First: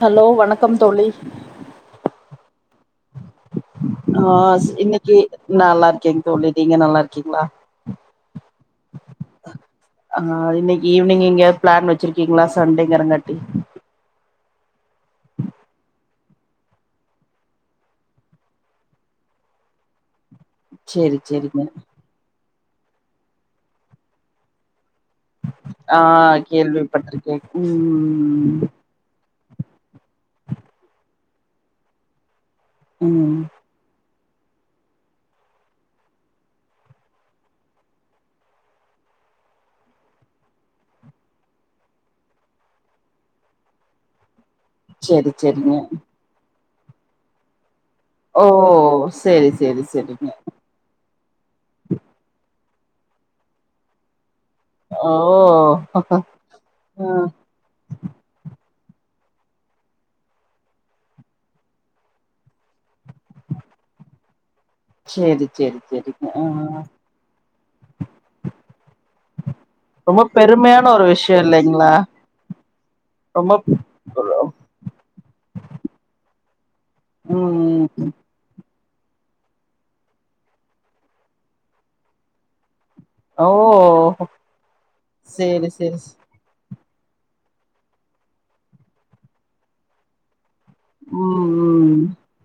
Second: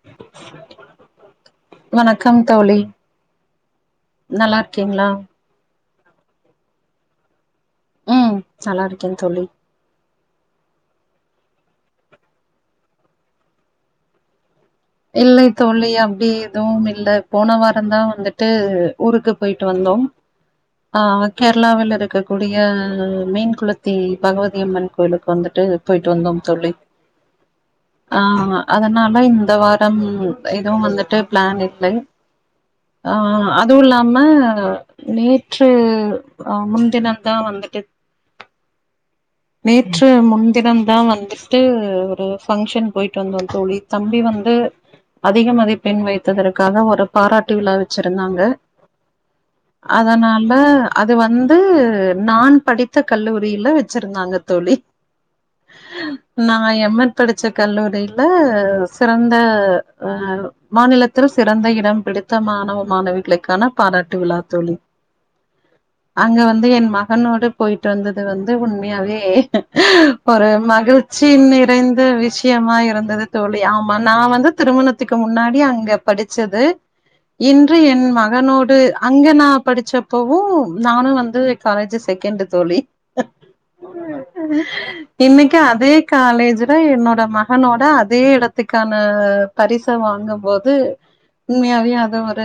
hello வணக்கம் தோழி வணக்கம் தோழி ஆ நல்லா இருக்கீங்களா இன்னிக்கு நல்லார் கே தோழி நீங்க நல்லாருக்கீங்களா ம்.... நல்லா இருக்கே தோழி ஆ இன்னிக்கு ஈவினிங் கியா பிளான் வச்சிருக்கீங்களா சண்டேங்கிரங்காட்டி இல்லை தோழி அப்பிடி எதுவு இல்ல போன வாரோதா வந்துட்டு ஊருக்கு போயிட்டு வந்தோ ஆ சேரி சேரிங்க கேரளாவில இருக்க கூ டியா மீன் குளத்தி பகவதியம்மன் கோயிலுக்கு வந்துட்டு ஆ போயிட்டு வந்தோ தோழி கேள்விப்பட்டிருக்கேன் ஆ ம் அதனால இந்த வா ம் எதுவோ வந்துட்டு பிளான் இல்லை ஆ ம் அதுவு இல்லாமா மா நேற்று ஆ முன்தினம் தா வந்துட்டு நேற்று முன்தினம் தா வந்துட்டு ஒரு ஃபங்க்ஷன் போயிட்டு வந்தோம் தோழி தம்பி வந்து சேரி அதிக சேரிங்க மதிப்பெண் வைத்ததற்க க்காக ஒரு பாராட்டு விழா வச்சிருந்தாங்க ஓ சேரி சேரி சேரிங்க அதனால அது வந்து நான் படித்த கல்லூரியில வச்சிருந்தாக தோழி ஓ ஆ நா எம் எட் படிச்ச கல்லூரியில சிறந்த... மாநிலத்தில சிறந்த இடம் பிடித்த மாணவ மாணவிகளுக்கான பாராட்டு விழா தோழி சேரி சேரி சேரிங்க அங்க ஆ வந்து என் மகனோடு போயிட்டு வந்தது வந்து உன் உண்மையாவே ரொம்ப ஒரு பெருமையான ஒரு மகிழ்ச்சி விஷயம் இல்லைங்களா நிறைந்த விஷயமா இருந்தது தோழி ஆமா நா ரொம்ப வந்து மூனத்துக்கு முன்னாடி அங்க படிச்சது இன்று என் ம் மகனோடு அங்க நா படிச்சப்பவு நானு வந்து காலேஜ் செகண்டு தோழி ஓ இன்னைக்கு சேரி அதே சேரி காலேஜ் அதா என்னோட மகனோட அதே இடத்துக்கான பரிசா வாங்க போது ம் இது உண்மையாவே ம் அது ஒரு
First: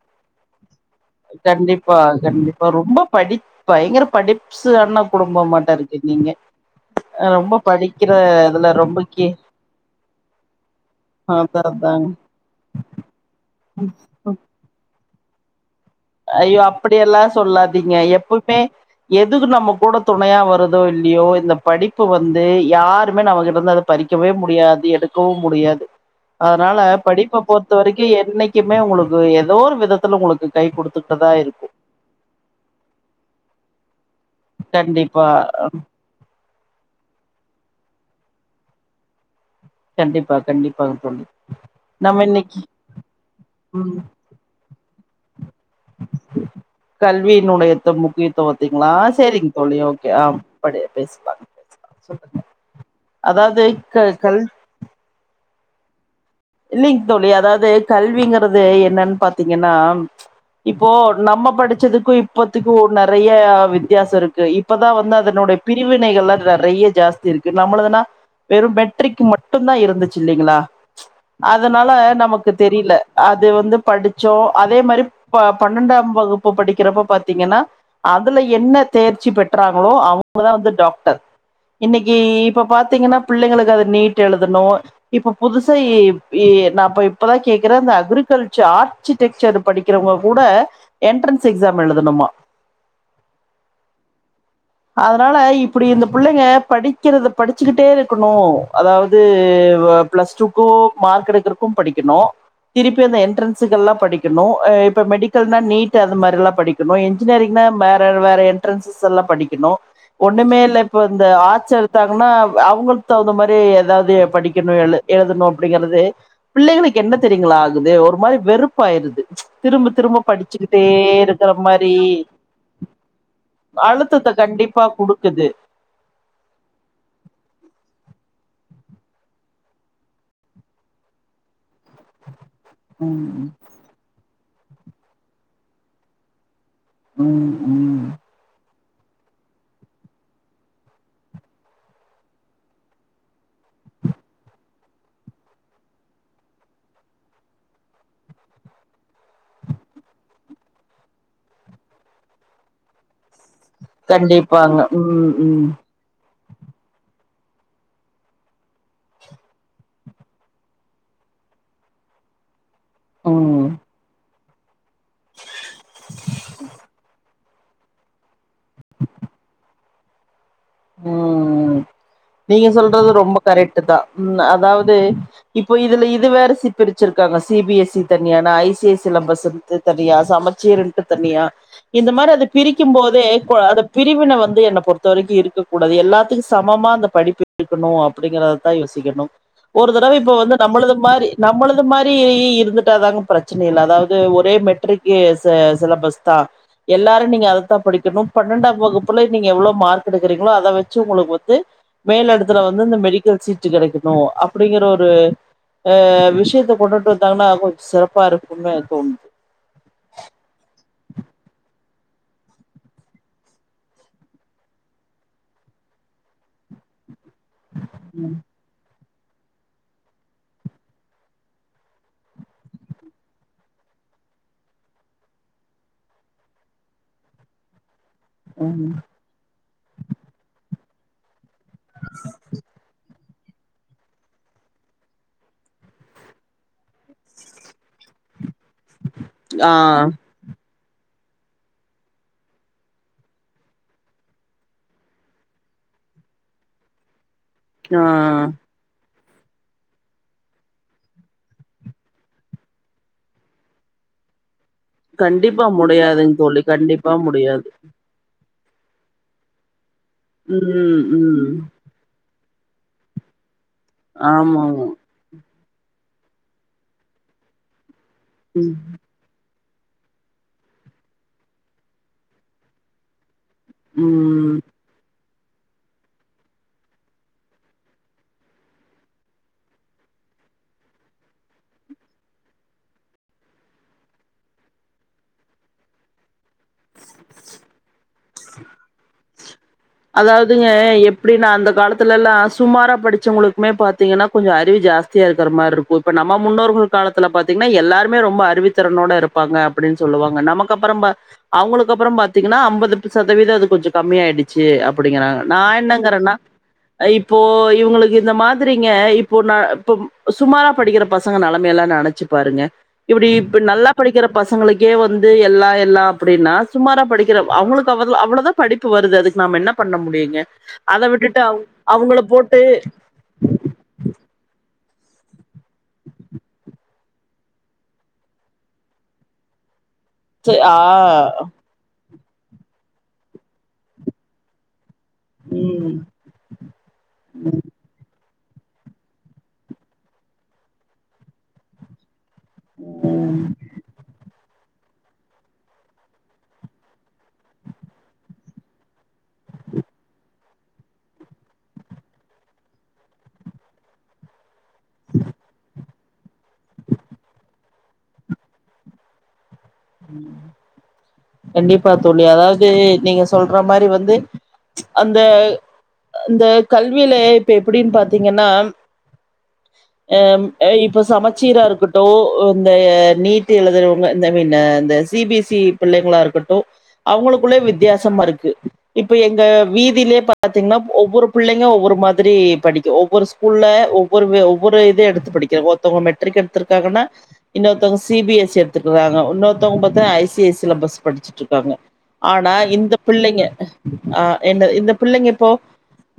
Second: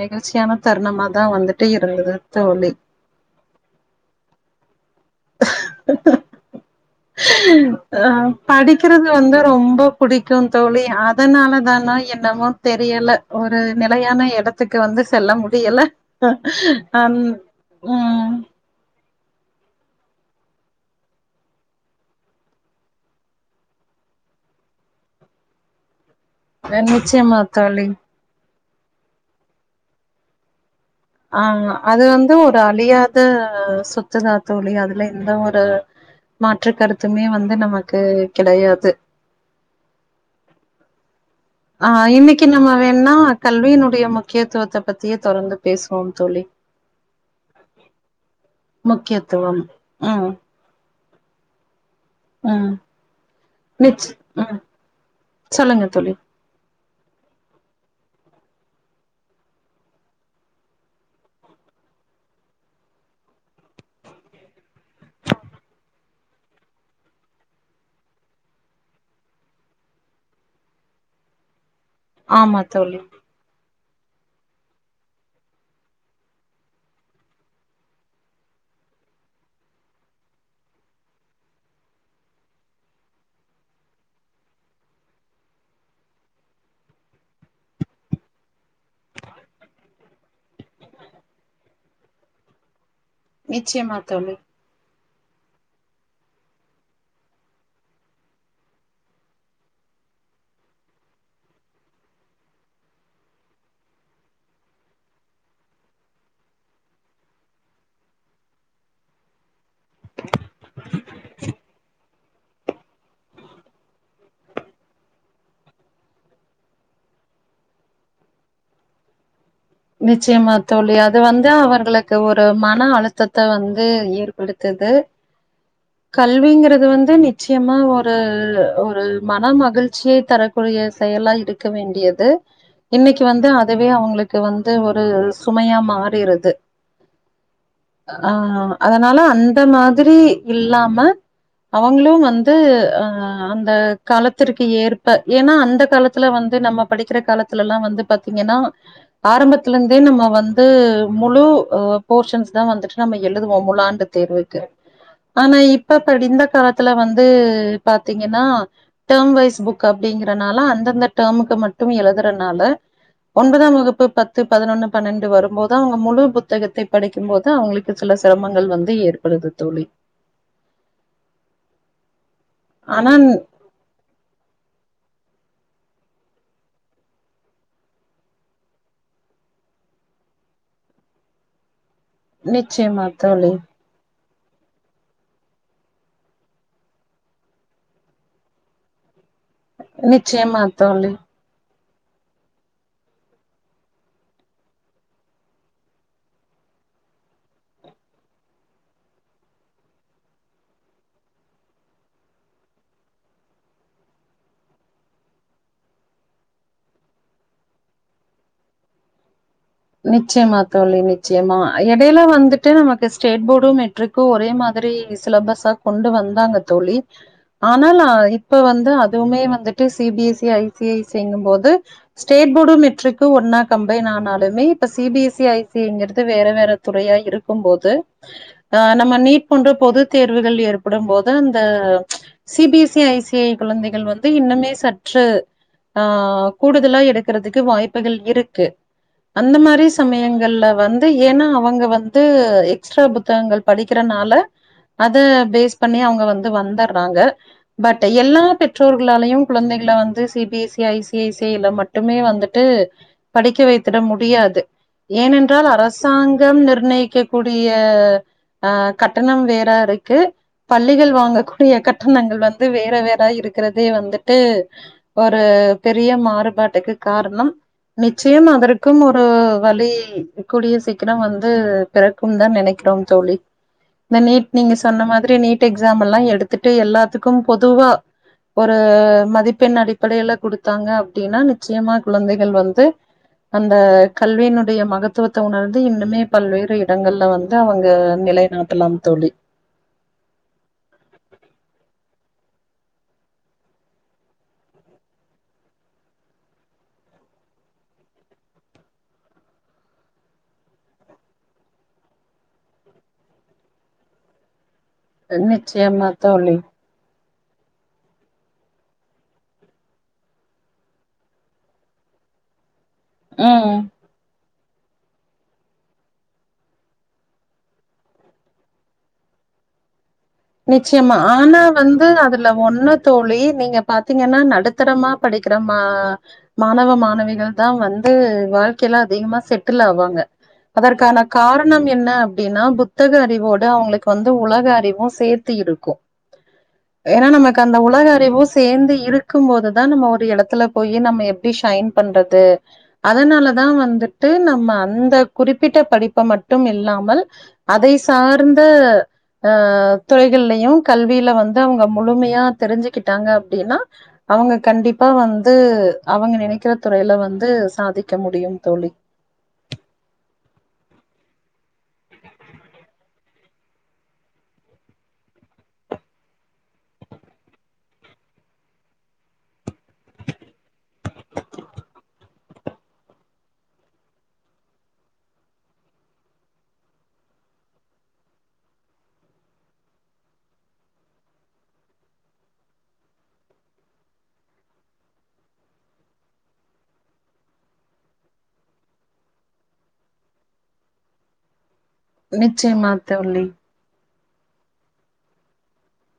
நெகிழ்ச்சியான தரனுமா கண்டிப்பா கண்டிப்பா ரொம்ப படிப் பயங்கர படிப்சு ஆனா ரொம்ப ஆ படிக்கிற இதுல ரொம்ப படிக்கிறது கீ வந்து ரொம்ப பிடிக்கும் தோழி அதா அதனாலதானா அதாங் என்னமோ தெரியல ஒரு நிலையான எடத்துக்கு வந்து இதில்லா முடியல்ல அய்யோ அப்படிய எல்லா சொல்லாதீங்க ம் எப்பவுமே எதுக்கு நம்ம கூட துணையா வருதோ இல்லையோ இந்த படிப்பு வந்து யாருமே நமகிட்ட இருந்து அத பறிக்கவே முடியாது எடுக்கவு முடியாது அதனால நிச்சயமா படிப்ப பொறுத்த தோழி வரைக்கு என்னை மே உங்களுக்கு ஏதோ ஒரு விதத்துல உங்களுக்கு கை கொடுத்து ஆ அது வந்து ஒரு அழியாத சொத் துதா தோழி அதுல கண்டிப்பா எந்த ஒரு மாற்று கருத்துமே வந்து நமக்கு கெடையாது கண்டிப்பா கண்டிப்பாங் தோழி ஆ இன்னைக்கு நம்ம வேணுனா கல்வியினுடைய முக்கியத்துவத்த பத்திய தொடர்ந்து பேசுவோம் தோழி கல்வியினுடையத்த முக்கியத்துவத்தைங்களா சேரிங் முக்கியத்துவம் தோழி ஓகே ஆ ம் படி பேசு ம் [inaudible] அதாவது க நிச் கல் ம் சொல்லுங்க தோழி இல்லைங்க தோழி அதாவது கல்விங்குறது என்னன் பாத்தீங்கன்னா இப்போ நம்ம படிச்சதுக்கு இப்பத்துக்கு நறைய வித்தியாசோ இருக்கு இப்பதா வந்து அதனுடைய பிரிவினைகள் எல்லா நறைய ஜாஸ்தி இருக்கு நம்மளதுனா வெறு மெட்ரிக்கு மட்டந்தா இருந்துச்சு இல்லைங்களா அதனால நமக்கு ஆமா தெரில தோழி அது வந்து படுச்சோ அதே மாரி ப பன்னெண்டாம் வகுப்பு படிக்குறப்ப பாத்தீங்கன்னா அதுல என்ன தேர்ச்சி பெற்றாங்களோ அவங்கதா வந்து டாக்டர் இன்னைக்கு இப்ப பாத்தீங்கன்னா பிள்ளைங்களுக்கு அது நீட் எழுதணு இப்ப புதுசா எவ் [unintelligible] நா அப்ப இப்பதா கேக்குற அந்த அக்ரிகல்ச்சர் ஆர்சிடெக்சரு படிக்குறவங்க கூட என்ட்ரன்ஸ் எக்ஸாம் எழுதணுமா நிச்சயம்மா தோழி அதனால இப்புடி இந்த புள்ளைங்க படிக்குறத படுச்சுக்கிட்டே இருக்கணு அதாவது பிளஸ் டூக்கு மார்க் எடுக்குறக்கும் படிக்கணு திருப்பி அந்த எட்ரன்ஸுகெல்லா படிக்கணு இப்ப மெடிக்கல்னா நீட் அந்த மாரி எல்லா படிக்கணு இன்ஜினியரிங்னா வேற வேற என்ட்ரன்ஸஸ் எல்லா படிக்கணு ஒண்ணுமே இல்ல இப்ப இந்த ஆச்சல் எடுத்தாங்கன்னா அவங்களுக்கு தகுந்த மாரி எதாவது படிக்கணு எழு எழுதணும் அப்டிங்குறது புள்ளைங்களுக்கு என்ன தெரியுங்களா ஆகுது ஒரு மாரி வெறுப்பாயிடுது நிச்சயமா தோழி அது வந்து மாரி அவர்களுக்கு ஒரு மன அழுத்தத்த வந்து அழுத்தத்த கண்டிப்பா ஏற்படுத்துது குடுக்குது கல்விங்குறது வந்து நிச்சயமா ஒரு ரு ஒரு மனம் மகிழ்ச்சியை தரக்கூடிய செயலா இருக் க்க வேண்டியது இன்னிக்கு ம் வந்து அதுவே அவங்களுக் து வந்து ஒரு சுமையா மாறிருது ம் ம் ஆ அதனால அந்த மாதிரி இல்லாம அவங்களு வந்து அ அந்த காலத்திற்கு ஏற்ப ஏன்னா அந்த காலத்துல வந்து நம்ம படிக்குற காலத்துல எல்லா வந்து பாத்தீங்கன்னா ஆரம்பத்துல இருந்தே நம்ம வந்து முழு போர்ஷன்ஸ் தா வந்துட்டு நம்ம எழுது வோ முழாண்டு தேர்வுக்கு கண்டிப்பாங்க ம் ஆனா ம் இப்பப்படிந்த இந்த காலத்துல வந்து பாத்தீங்கன்னா டேர்ம் வைஸ் புக் அப்டிங்கறனால அந்தந்த டேர்முக்கு மட்டுமே எழுதுறனால ம் ஒன்பதாம் வகுப்பு பத்து பதினொன்னு பன்னெண்டு வரும்போது அவங்க முழு புத்தகத்தை படிக்கும்போது த்து அவங்களுக்கு சில சிரமங்கள் வந்து ஏற்படுது தோழி ம் நீங்க சொல்றது ஆனா ரொம்ப கரெக்ட்டுதா ம் அதாவது இப்போ இதுல இது வேற சிப்பிச்சிருக்காங்க சிபி எஸ் சி தனியானா ஐசி ஐசி சிலம்பஸ்து தனியா சமச்சீர்ன்ட்டு தனியா இந்த மாரி அத பிரிகும் நிச்சயமா போதே தோழி கொழ அத பிரிவின வ வந்து என்ன பொறுதவரகும் இருக்க கூடாது எல்லாத்துக்கும் சமமா அந்த படிப்பு இருக்கணு அப்டிங்கறத தா யோசிக்கணு ஒரு தடவ இப்போ வந்து நிச்சயமா நம்ளுது தோழி மாரி நம்ளுது அந்த மாரி இ இ இருந்துடாதாங்க பிரசினி இல்ல அதாவது ஒரே மெட்ரிக்கு ச சிலபஸ்தா எல்லாரு நீங்க அததா படிகணு பன்னென்டாம் வகுப்புல நீங்க எவ்ளோ மார்க் எடுக்றீங்களோ அத வச்சு உங்ளுக் வந்து மேல் எடதுல வந்து இந்த மெடிகல் சீட் கெடைகணு அப்டிங்கற ஒரு அ விஷ்யத்த கொண்டுட்டு வந்தாங்கனா கொஞ்ச சிறப்பா இருக்குனு தோணுது நிச்சயமா தோழி நிச்சியமா எடேல வந்துட்டு நமக்கு ஸ்டேட் போர்டு மெட்ரிகும் ஒரே மாரி சிலபஸா கொண்டு வந்தாக தோழி ஆனாலா ம் இப்ப வந்து அத் துமே வந்துட்டு C B S C I சிங்கும் போது ஸ்டேட் போர்டு மெட்ரிக்கு ஒன்னா கம்பைன் ஆனாலுமே இப்ப C B S C I C ங்கறது வேற வேற துறையா இருக்கும் போது ஆ ம் நம்ம நீட் போன்ற பொது தேர்வுகள் ஏற்படும் போது அந் த C B S E I C ஏ குழந்தைகள் வந்து இன்னுமே சற்று ஆ கூடுதலா எடுக்கறதுக்கு வாய்புகள் இருக்கு அந்த ஆ மாரி சமயங்கள்ல வந் து ஏனா அவுங்க வந்து எக்ஸ்ட்ரா புத்தகங்கள் படிகறனால அத பேஸ் பண்ணி அவுங்க வந்து வந்துர்றாங்க ஆ பட் எல்லா பெற்றோர் எங்களாலையு குழந்தைகள வந்து C B S C I C I சில மட்டுமே வந்துட்டு படிக்க வைத்துட முட் டியாது கண்டிப்பா ஏனென்றால் முடியாதுங் அரசாங்கம் தோழி கண்டிப்பா நிர்ணயிக்க கூடிய முடியாது ஆ கட்டணம் வேறாரு க்கு ம் பள்ளிகள் ம் வாங்ககூடிய கட்டணங்கள் வந் இது வேற வேற இருக் க்கறதே வந்துட்டு ஆமாங்க ஒரு பெரிய மாறுபாட்டுக்கு காரணம் நிச்சயம் அதற் ம் ஒரு வலி கூடிய சீக்கிரம் வந்து பெறக்கும்னு தா நெனைக்கிறோ தோழி இந்த நீட் ம் நீங்க சொன்ன மாத் திரு நீட் எக்ஸாமல்லா எடுத்துட்டு எல்லாதுக்கும் பொதுவா ஒரு மதிபெண் அடிப்படையில குடுதாங்க அப்டினா நிச்சயமா குழந்தைகள் வந்து அந்த கல்வியினுடைய மகத்துவத உணர்ந்து இன்னுமே பல்வேறு இடங்கள்ல வந்து அவுங்க நிலைநாட்டலாம் தோழி அதாவதுங்க எப்டினா அந்த காலத்தல்லா சுமாரா படிசவுங்களுகுமே பாத்தீங்கனா கொஞ்ச அறிவு ஜாஸ்தியா இருக்ற மாரி இருக்கு இப்ப நம்ம முன்னோர்கள் காலத்ல பாத்தீங்கனா எல்லாருமே ரொம்ப அறிவுதிறனோட இருப்பாங்க அப்டினு சொல்லுவாங்க நமக்கு அப்புற அவுங்களுக்கு அப்புற பாத்தீங்கனா அம்பது சதவீத அது கொஞ்சோ கம்மிய ஆயிச்சு செ அப் அப்டிங்கறாங்க நா நிச்சயமா என்னங்கறனா தோழி இப்ப இப்போ இவுங்களுக்கு இந்த மாதிரிங்க இப்போ ந இப்ப சுமாரா படிக்கிற பசங்க நெலமயெல்லா நெனச்சு பாருங்க இப்டி இப்ப ம் நல்லா படிக்கிற பச உங்களுக்கே வந்து எல்லா எல்லா அப்டின்னா சுமாரா படிக்கிற அவுங்களுக்கு அவ்வளதா படிப்பு வருது அது நாம என்ன பண்ண முடியு நிச்சயமா ஆனா வந்து அதுல போட்டு ஒன்னு தோழி நீங்க பாத்தீங்கன்னா நடத்து உத்திரமா படிக்கிற மா மாணவ மாணவிகள் தான் வந்து வாழ்க்கையில அதிகமா செட்டில் ஆவாங்க ஆ அதற்கான காரணம் என்ன அப்டின்னா புத்தக அறிவோடு அவுங்களுக்கு வந்து உலக அறிவு சேர்த்தி இருக்கு ம் ஏன்னா நமக்கு அந்த உலக அறிவும் சேர்ந்து இருக்கும் போது தான் நம்ம ஒரு இடத்துல போய் நம்ம எப்டி ஷைன் பண்றது இது அதனாலதா வந்துட்டு நம்ம அந்த குறிப்பிட்ட படிப்ப மட்டும் இல்லாமல் அதை சார்ந்த ஆ துறைகள்லயு கல்வியில வந்து அவுங்க முழுமையா தெரிஞ்சுக்கிட்டாங்கனா அப்டின்னா அவுங்க கண்டிப்பா வந்து அவுங்க நினைக்கிற துறையில வந்து சாதிக்க முடியும் தோழி ம் கண்டிப்பா தோழி அதாவது நீங்க சொல்ற மாரி வந்து அந்த அ கல்வியில இப்ப எப்டின்னு பாத்தீங்கன்னா அ இப்ப சமச்சீரா இருக்கட்டு இந்த நீட்டு எழுதுறவுங்க இந்த மீன் இந்த சி பி எஸ் சி பிள்ளைங்களா இருக்கட்டு அவுங்களுக்குள்ள வித்தியாசமா இருக்கு இப்ப எங்க வீதியிலேயே பாத்தீங்கனா ஒவ்வொரு புள்ளைங்க ஒவ்வொரு மாதிரி படிக்கு ஒவ்வொரு ஸ்கூல்ல ஒவ்வொரு ஒவ்வொரு இது எடுத்து படிக்கிற ஒருத்தவங்க மெட்ரிக் எடுத்திருக்காங்கன்னா இன்னோருத்தவங்க சி பி எஸ் எடுத்துருக்காங்க இன்னொருத்தவங்க பாத்தங்க ஐ சி ஐ சிலபஸ் படிச்சுட்டு இருக்காங்க ஆனா நிச்சயமா இந்த பிள்ளைங்க தோழி ஆ என்ன இந்த பிள்ளைங்க இப்போ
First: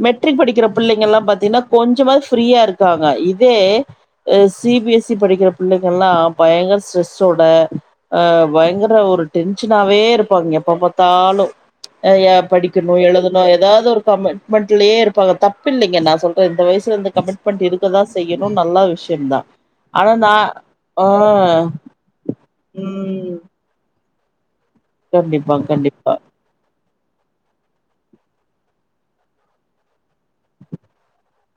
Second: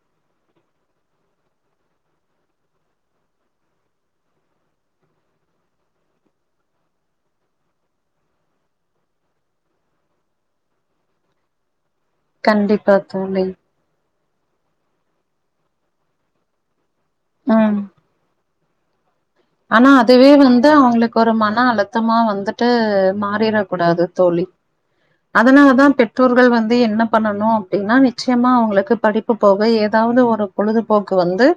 மெட்ரிக் படிக்கிற பிள்ளைங்களா எல்லாம் பாத்தீங்கன்னா கொஞ்சமா ஃப்ரீயா இருக்காங்க இதே சி பி எஸ் சி படிக்கிற பிள்ளைங்க எல்லா பயங்கர ஸ்ரெஸ்ஸோட அ பயங்கர ஒரு டென்ஷனாவே இருப்பாங்க எப்ப பாத்தாலு நெறயா படிக்கணு கண்டிப்பா எழுதணு தோழி ஏதாவது ஒரு கமெண்ட் மண்ட்லயே இருப்பாங்க தப்பு இல்லைங்க நா சொல்றே இந்த வயசுல இரு கமிட்மெண்ட் ம் இருக்கதா செய்யு இன்னு நல்லா விஷய ஆனா அதுவே வந்து அவுங்களுக்கு ஒரு மன அழுத்தமா வந்துட்டு து ம் மாறிறடக் கூடாது தோழி கண்டிப்பா அதனால தா கண்டிப்பா பெற்றோர்கள் வந்து என்ன பண்ணனு அப்டின்னா நிச்சயமா அவுங்களுக்கு படிப்பு போக எதாவ்து ஒரு பொழுதுபோக்கு வந்து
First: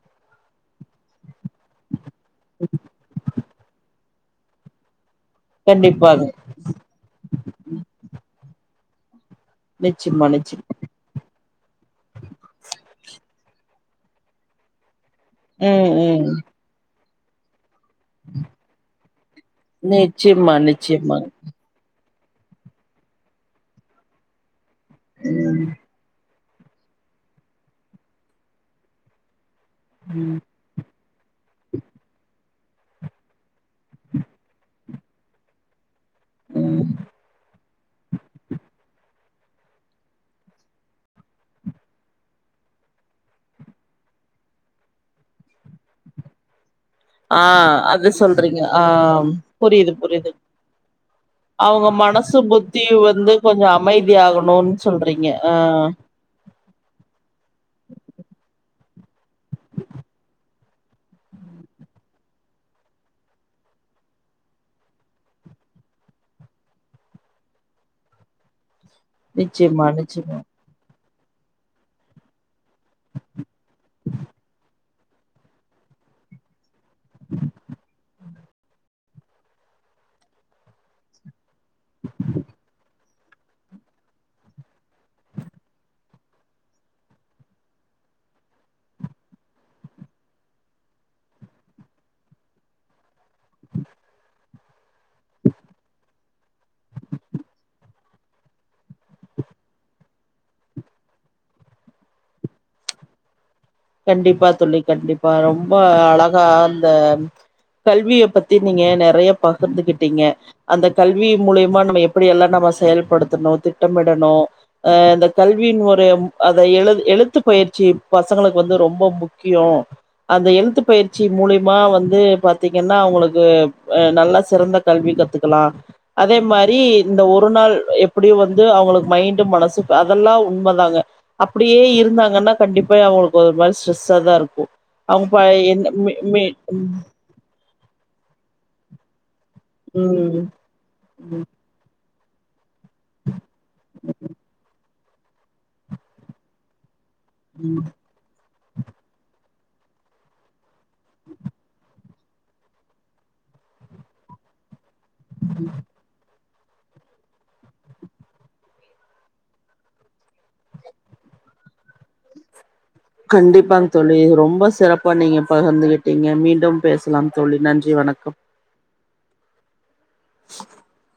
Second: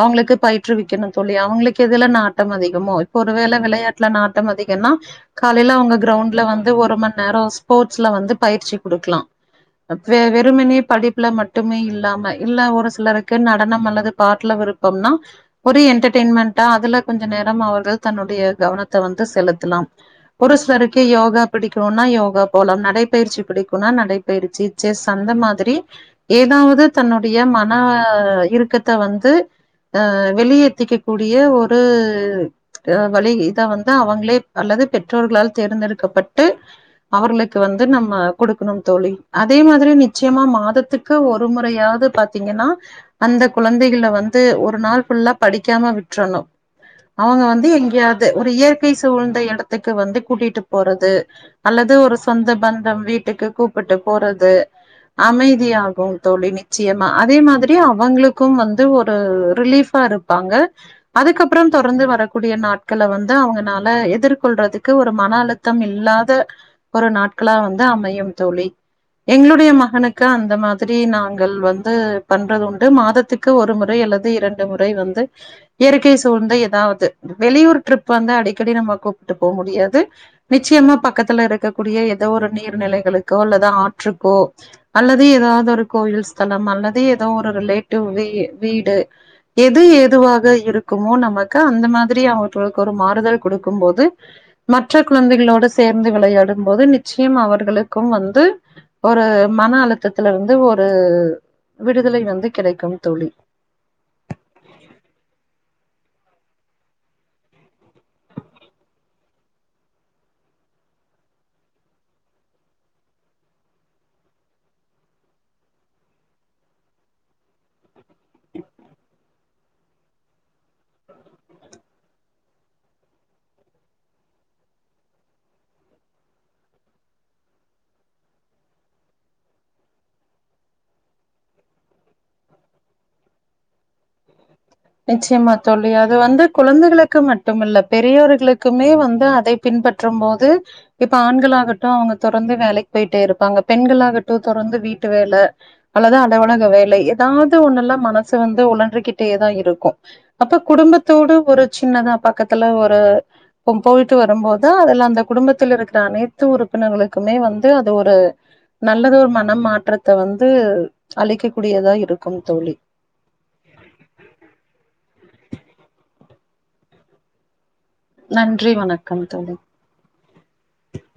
அவுங்களுக்கு பயிற்றுவிக்கனு தோழி அவுங்களுக்கு எதுல நாட் டம் அதிகமோ இப்ப ஒருவேள வெளயாட்ல நாட்டம் அதிகன்னா காலைல அவுங்க கண்டிப்பாங்க கிரௌண்ட்ல வந்து ஒரு மண் நேரொ ஸ்போர்ட்ஸ்ல வந்து பயிற்சி குடுக்லா நிச்சயமா [unintelligible] நிச்சயமா வெறுமனே படிப்புல மட் டுமே இல்லாம இல்ல ஒரு சிலருக்கு நடனம் அல்லது பாட்டுல விருப்பம்னா ஒரு ம் ம் என்டர்டயின்மெண்டா அதுல கொஞ்ச நேரம் ஆவது தன்னுடைய கவனத்த வந்து செலுத்தலாம் ஒரு நிச்சயமா சிலருக்கு நிச்சயமா யோகா பிடிக்குன்னா யோ கா போலாம் நடைபயிற்சி பிடிக்குன்னா நடைபயிற்சி செஸ் அந்த மாதிரி ஏதாவுது தன்னுடைய மன இருக்கத்த வந்து ஆ ம் வெளியேத்திக்க கூடிய ஒ ரு வழி இதா வந்து அவங்களே அல்லது பெற்றோர்களால் தேர்ந்தெடு க்கப்பட்டு அவர்களுக் கு வந்து நம்ம குடுக்கனும் தோழி அதே மாதிரி நிச்சயமா மாதத்துக்கு ஒரு முறையாவ்து பாத்தீங்கன்னா அந்த குழந்தைகள வந்து ஒரு நாள் ஃபுல்லா படிக்காம விட்றனு ஆ அவுங்க வந்து அது எங்யாது ஒரு சொல்றீங்க ஆ இயற்கை சூழ்ந்த எடத்துக்கு புரியுது வந்து புரியுது கூட்டிட்டு போறது அவங்க அல்லது ஒரு மனசு சொந்த புத்தி பந்தம் வந்து வீட்டுக்கு கொஞ்சோ கூப்புட்டு போறது அமைதியாகணுன் சொல்றீங்க ஆ அமைதியாகு தோழி நிச்சயமா அதே மாதிரி அவுங்ளுக்கும் வந் து ஒரு ரிலீஃபா இருப்பாங்க அதுக்கப் புறம் தொடர்ந்து வரக்கூடிய நாட்கள வந்து அவுங்கனால எதிர்கொள்றதுக்கு ஒரு மன அழுத்தம் இல்லாத ஒரு நாட்களா வந்து அமையும் தோழி எங்ளுடைய நிச்சயமா மகனுக்கு நிச்சயமா அந்த மாதி ரி நாங்கள் வந்து பண்றது உண் டு மாதத்துக்கு ஒரு முறை அல்லது இரண்டு மு றை வந்து இயற்கை சூழ்ந்த எதாவ து வெளியூர் ட்ரிப் வந்து அடி க்கடி நம்ம கூப்ட்டு போ முடியாது நிச்சயமா பக்கத்துல இரு க்கக்கூடிய எதோ ஒரு நீர்நிலைகளு க்கோ அல்லது ஆற்றுக்கோ அல்லது எதாவுது ஒரு கோயில் ஸ்தலம் அல்லது எதோ ஒரு ரிலேட்டிவ் வி வீடு எது ஏதுவாக இரு குமோ நமக்கு அந்த மாதிரி அவர்களுக்கு ஒரு மாறுதல் குடுக்கும் போது மத் மற்ற குழந்தைகளோடு சேர்ந்து விளையாடு டும் போது நிச்சயம் அவர்களுக்கு வந்து ஒரு மன அழுத்தத்துல வந்து ஒரு விடுதலை வந்து கிடைக்கும் தோழி கண்டிப்பா தோழி கண்டிப்பா ரொம்ப அழகா அந்த கல்விய பத்தி நீங்க நெறைய பகிர்ந்துகிட்டிங்க அந்த கல்வி மூலியமா நம்ம எப்பிடி எல்லா நம்ம செயல்படுத்தணு திட்டமிடணு அ இந்த கல்வியின் ஒரு அத எழு எழுத்து பயிற்சி பசங்களுக்கு வந்து ரொம்ப முக்கியோம் அந்த எழுத்து பயிற்சி மூலியமா வந்து பாத்தீங்கன்னா அவுங்களுக்கு நல்லா சிறந்த கல்வி கத்துக்கலாம் அதே மாரி இந்த ஒரு நாள் எப்புடி வந்து அவங்களுக்கு மைண்டு மனசு அதெல்லா உண்மதாங்க அப்பிடியே இருந்தாங்கன்னா கண்டிப்பா அவங்க ஒரு மாரி ஸ்ட்ரெஸ்ஸா தாருக்கு நிச்சயமா தோழி அது வந்து குழந்தைகளுக்கு மட்டுமில்ல பெரியவர்களுக்குமே வந்து அதை பின்பற்றும் ம் போது இப்ப ஆண்கள் ஆகட்டு அவுங்க தொடர்ந்து வேலைக்கு போய்டேருப்பாங்க பெண்கள் ஆகட்டு தொடர்ந்து வீட்டு வேல அல்லது அலுவலக வேலை தாது ஒன்னுல்லா மனசு வந்து ஒளறிக்கிட்டேதா இரு கோ அப்ப குடும்பத்தோடு ஒரு சின்னதா பக்கத்துல ஒரு போயிட்டு வரும்போது அதெல்லா அந்த குடும்பத்துல இருக்குற அனை து உறுப்பினர்களுக்குமே வந்து அது ஒரு நல்லது ஒரு மன மாற்றத்த வந்து அளிக்க கூடியதா இருக்கும் தோழி கண்டிப்பாங் தோழி இது ரொம்ப சிறப் பா நீங்க பகிர்ந்துகிடீங்க மீண்டும் பேசலா தோழி நன் நன்றி வணக் கம் தோழி [inaudible]